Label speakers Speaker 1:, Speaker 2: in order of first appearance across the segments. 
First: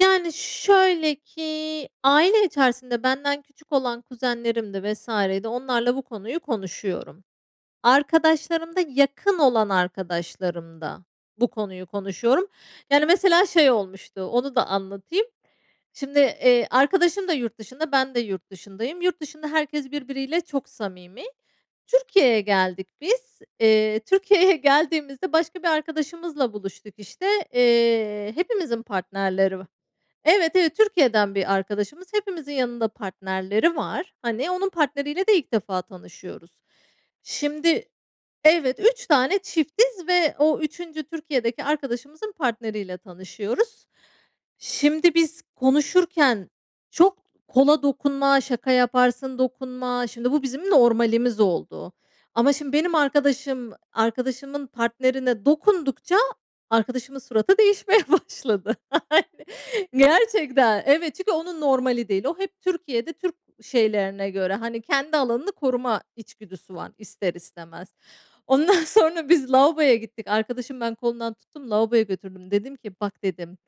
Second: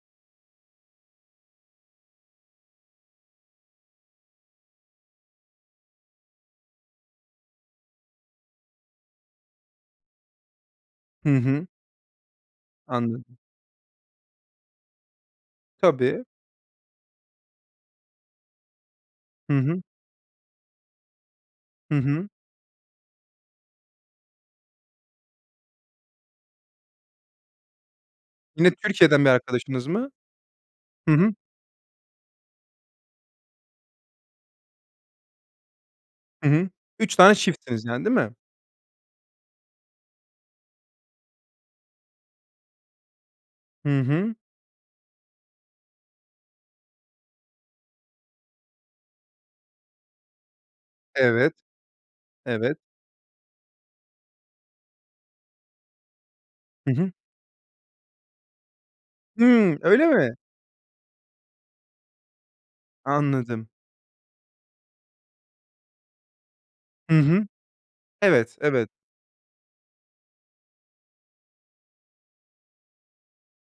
Speaker 1: Yani şöyle ki aile içerisinde benden küçük olan kuzenlerimdi vs. di onlarla bu konuyu konuşuyorum. Arkadaşlarımda yakın olan arkadaşlarımda
Speaker 2: Hı
Speaker 1: bu
Speaker 2: hı.
Speaker 1: konuyu konuşuyorum. Yani
Speaker 2: Anladım.
Speaker 1: mesela şey olmuştu onu da anlatayım. Şimdi,
Speaker 2: Tabii.
Speaker 1: eee, arkadaşım da yurt dışında ben de yurt dışındayım. Yurt dışında
Speaker 2: Hı hı.
Speaker 1: herkes birbiriyle çok samimi.
Speaker 2: Hı hı.
Speaker 1: Türkiye'ye geldik biz. Eee, Türkiye'ye geldiğimizde başka bir arkadaşımızla buluştuk, işte. Eee,
Speaker 2: Yine
Speaker 1: hepimizin
Speaker 2: Türkiye'den bir
Speaker 1: partnerleri va
Speaker 2: arkadaşınız mı?
Speaker 1: Evet, evet
Speaker 2: Hı hı.
Speaker 1: Türkiye'den bir arkadaşımız. Hepimizin yanında partnerleri var. Hani onun partneriyle de ilk defa
Speaker 2: Hı
Speaker 1: tanışıyoruz.
Speaker 2: hı. 3 tane çiftsiniz
Speaker 1: Şimdi
Speaker 2: yani, değil mi?
Speaker 1: Evet, 3 tane çiftiz ve o 3. Türkiye'deki arkadaşımızın partneriyle tanışıyoruz.
Speaker 2: Hı hı.
Speaker 1: Şimdi biz konuşurken çok kola dokunma, şaka yaparsın, dokunma Şimdi bu bizim normalimiz
Speaker 2: Evet.
Speaker 1: oldu. Ama şimdi
Speaker 2: Evet.
Speaker 1: benim arkadaşım, arkadaşımın partnerine dokundukça
Speaker 2: Hı hı.
Speaker 1: arkadaşımın suratı değişmeye başladı. Ayn
Speaker 2: Hıı, öyle mi?
Speaker 1: Gerçekten. Evet, çünkü onun normali değil. O hep Türkiye'de, Türk
Speaker 2: Anladım.
Speaker 1: şeylerine göre. Hani kendi alanını koruma içgüdüsü var,
Speaker 2: Hı
Speaker 1: ister
Speaker 2: hı.
Speaker 1: istemez.
Speaker 2: Evet,
Speaker 1: Ondan
Speaker 2: evet.
Speaker 1: sonra biz lavaboya gittik. Arkadaşımı ben kolundan tuttum lavaboya götürdüm. Dedim ki, "Bak" dedim,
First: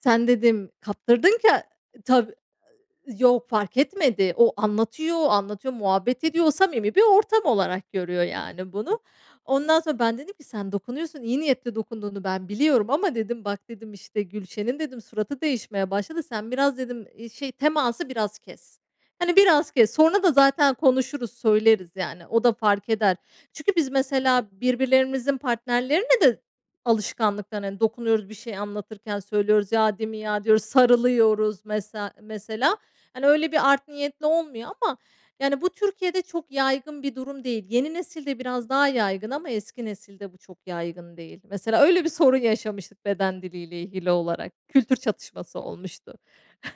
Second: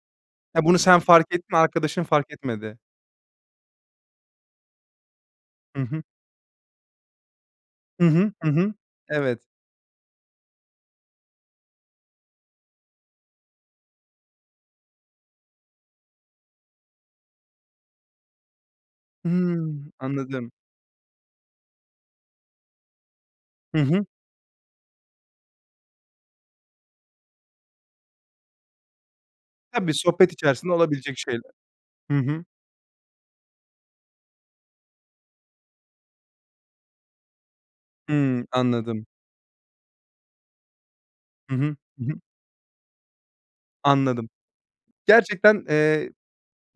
Speaker 1: "sen"
Speaker 2: Ha,
Speaker 1: dedim
Speaker 2: bunu sen fark
Speaker 1: "kaptırdın
Speaker 2: ettin,
Speaker 1: ke"
Speaker 2: arkadaşın fark
Speaker 1: Tabii.
Speaker 2: etmedi.
Speaker 1: Iıı, yok fark etmedi. O anlatıyor, anlatıyor,
Speaker 2: Hı hı.
Speaker 1: muhabbet ediyor. O samimi bir ortam olarak
Speaker 2: Hı
Speaker 1: görüyor
Speaker 2: hı. Hı
Speaker 1: yani
Speaker 2: hı.
Speaker 1: bunu.
Speaker 2: Evet.
Speaker 1: Ondan sonra ben dedim ki, "Sen dokunuyorsun, iyi niyetle dokunduğunu ben biliyorum ama" dedim "bak" dedim "işte, Gülşen'in" dedim, "suratı değişmeye başladı. Sen biraz" dedim, "iii şey teması biraz kes. Hani biraz
Speaker 2: Hıı,
Speaker 1: kes. Sonra da
Speaker 2: anladım.
Speaker 1: zaten konuşuruz, söyleriz yani o da fark eder." Çünkü
Speaker 2: Hı
Speaker 1: biz
Speaker 2: hı.
Speaker 1: mesela, birbirlerimizin partnerlerine de alışkanlıktan, hani, dokunuyoruz, bir şey anlatırken söylüyoruz,
Speaker 2: Tabii,
Speaker 1: "Ya, değil mi
Speaker 2: sohbet
Speaker 1: ya?" diyoruz,
Speaker 2: içerisinde olabilecek şeyler.
Speaker 1: sarılıyoruz mesela,
Speaker 2: Hı hı.
Speaker 1: mesela. Hani öyle bir art niyetli olmuyor ama yani bu Türkiye'de çok yaygın bir durum değil. Yeni nesilde
Speaker 2: Hıı,
Speaker 1: biraz daha
Speaker 2: anladım.
Speaker 1: yaygın ama eski nesilde bu çok yaygın değil.
Speaker 2: Hı hı,
Speaker 1: Mesela öyle
Speaker 2: hı
Speaker 1: bir
Speaker 2: hı.
Speaker 1: sorun yaşamıştık beden diliyle ilgili
Speaker 2: Anladım.
Speaker 1: olarak, kültür çatışması
Speaker 2: Gerçekten, eee,
Speaker 1: olmuştu.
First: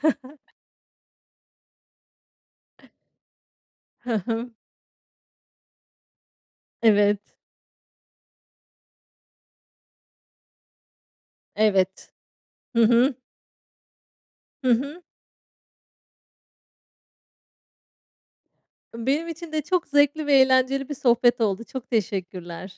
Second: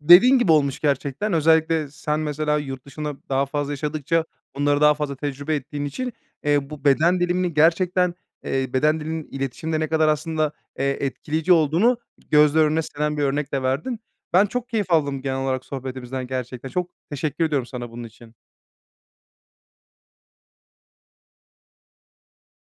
Speaker 2: dediğin gibi olmuş gerçekten. Özellikle sen, mesela, yurt dışında daha fazla
Speaker 1: Hı,
Speaker 2: yaşadıkça
Speaker 1: hımm.
Speaker 2: bunları daha fazla tecrübe ettiğin için, eee, bu
Speaker 1: Evet.
Speaker 2: beden dilini gerçekten, eee, beden dilinin iletişimde ne kadar aslında, eee, etkileyici olduğunu
Speaker 1: Evet,
Speaker 2: gözler
Speaker 1: hı
Speaker 2: önüne
Speaker 1: hı.
Speaker 2: seren bir örnek de verdin. Ben
Speaker 1: Hı
Speaker 2: çok keyif
Speaker 1: hı.
Speaker 2: aldım genel olarak sohbetimizden gerçekten. Çok teşekkür ediyorum sana bunun için.
Speaker 1: Benim için de çok zevkli ve eğlenceli bir sohbet oldu. Çok teşekkürler.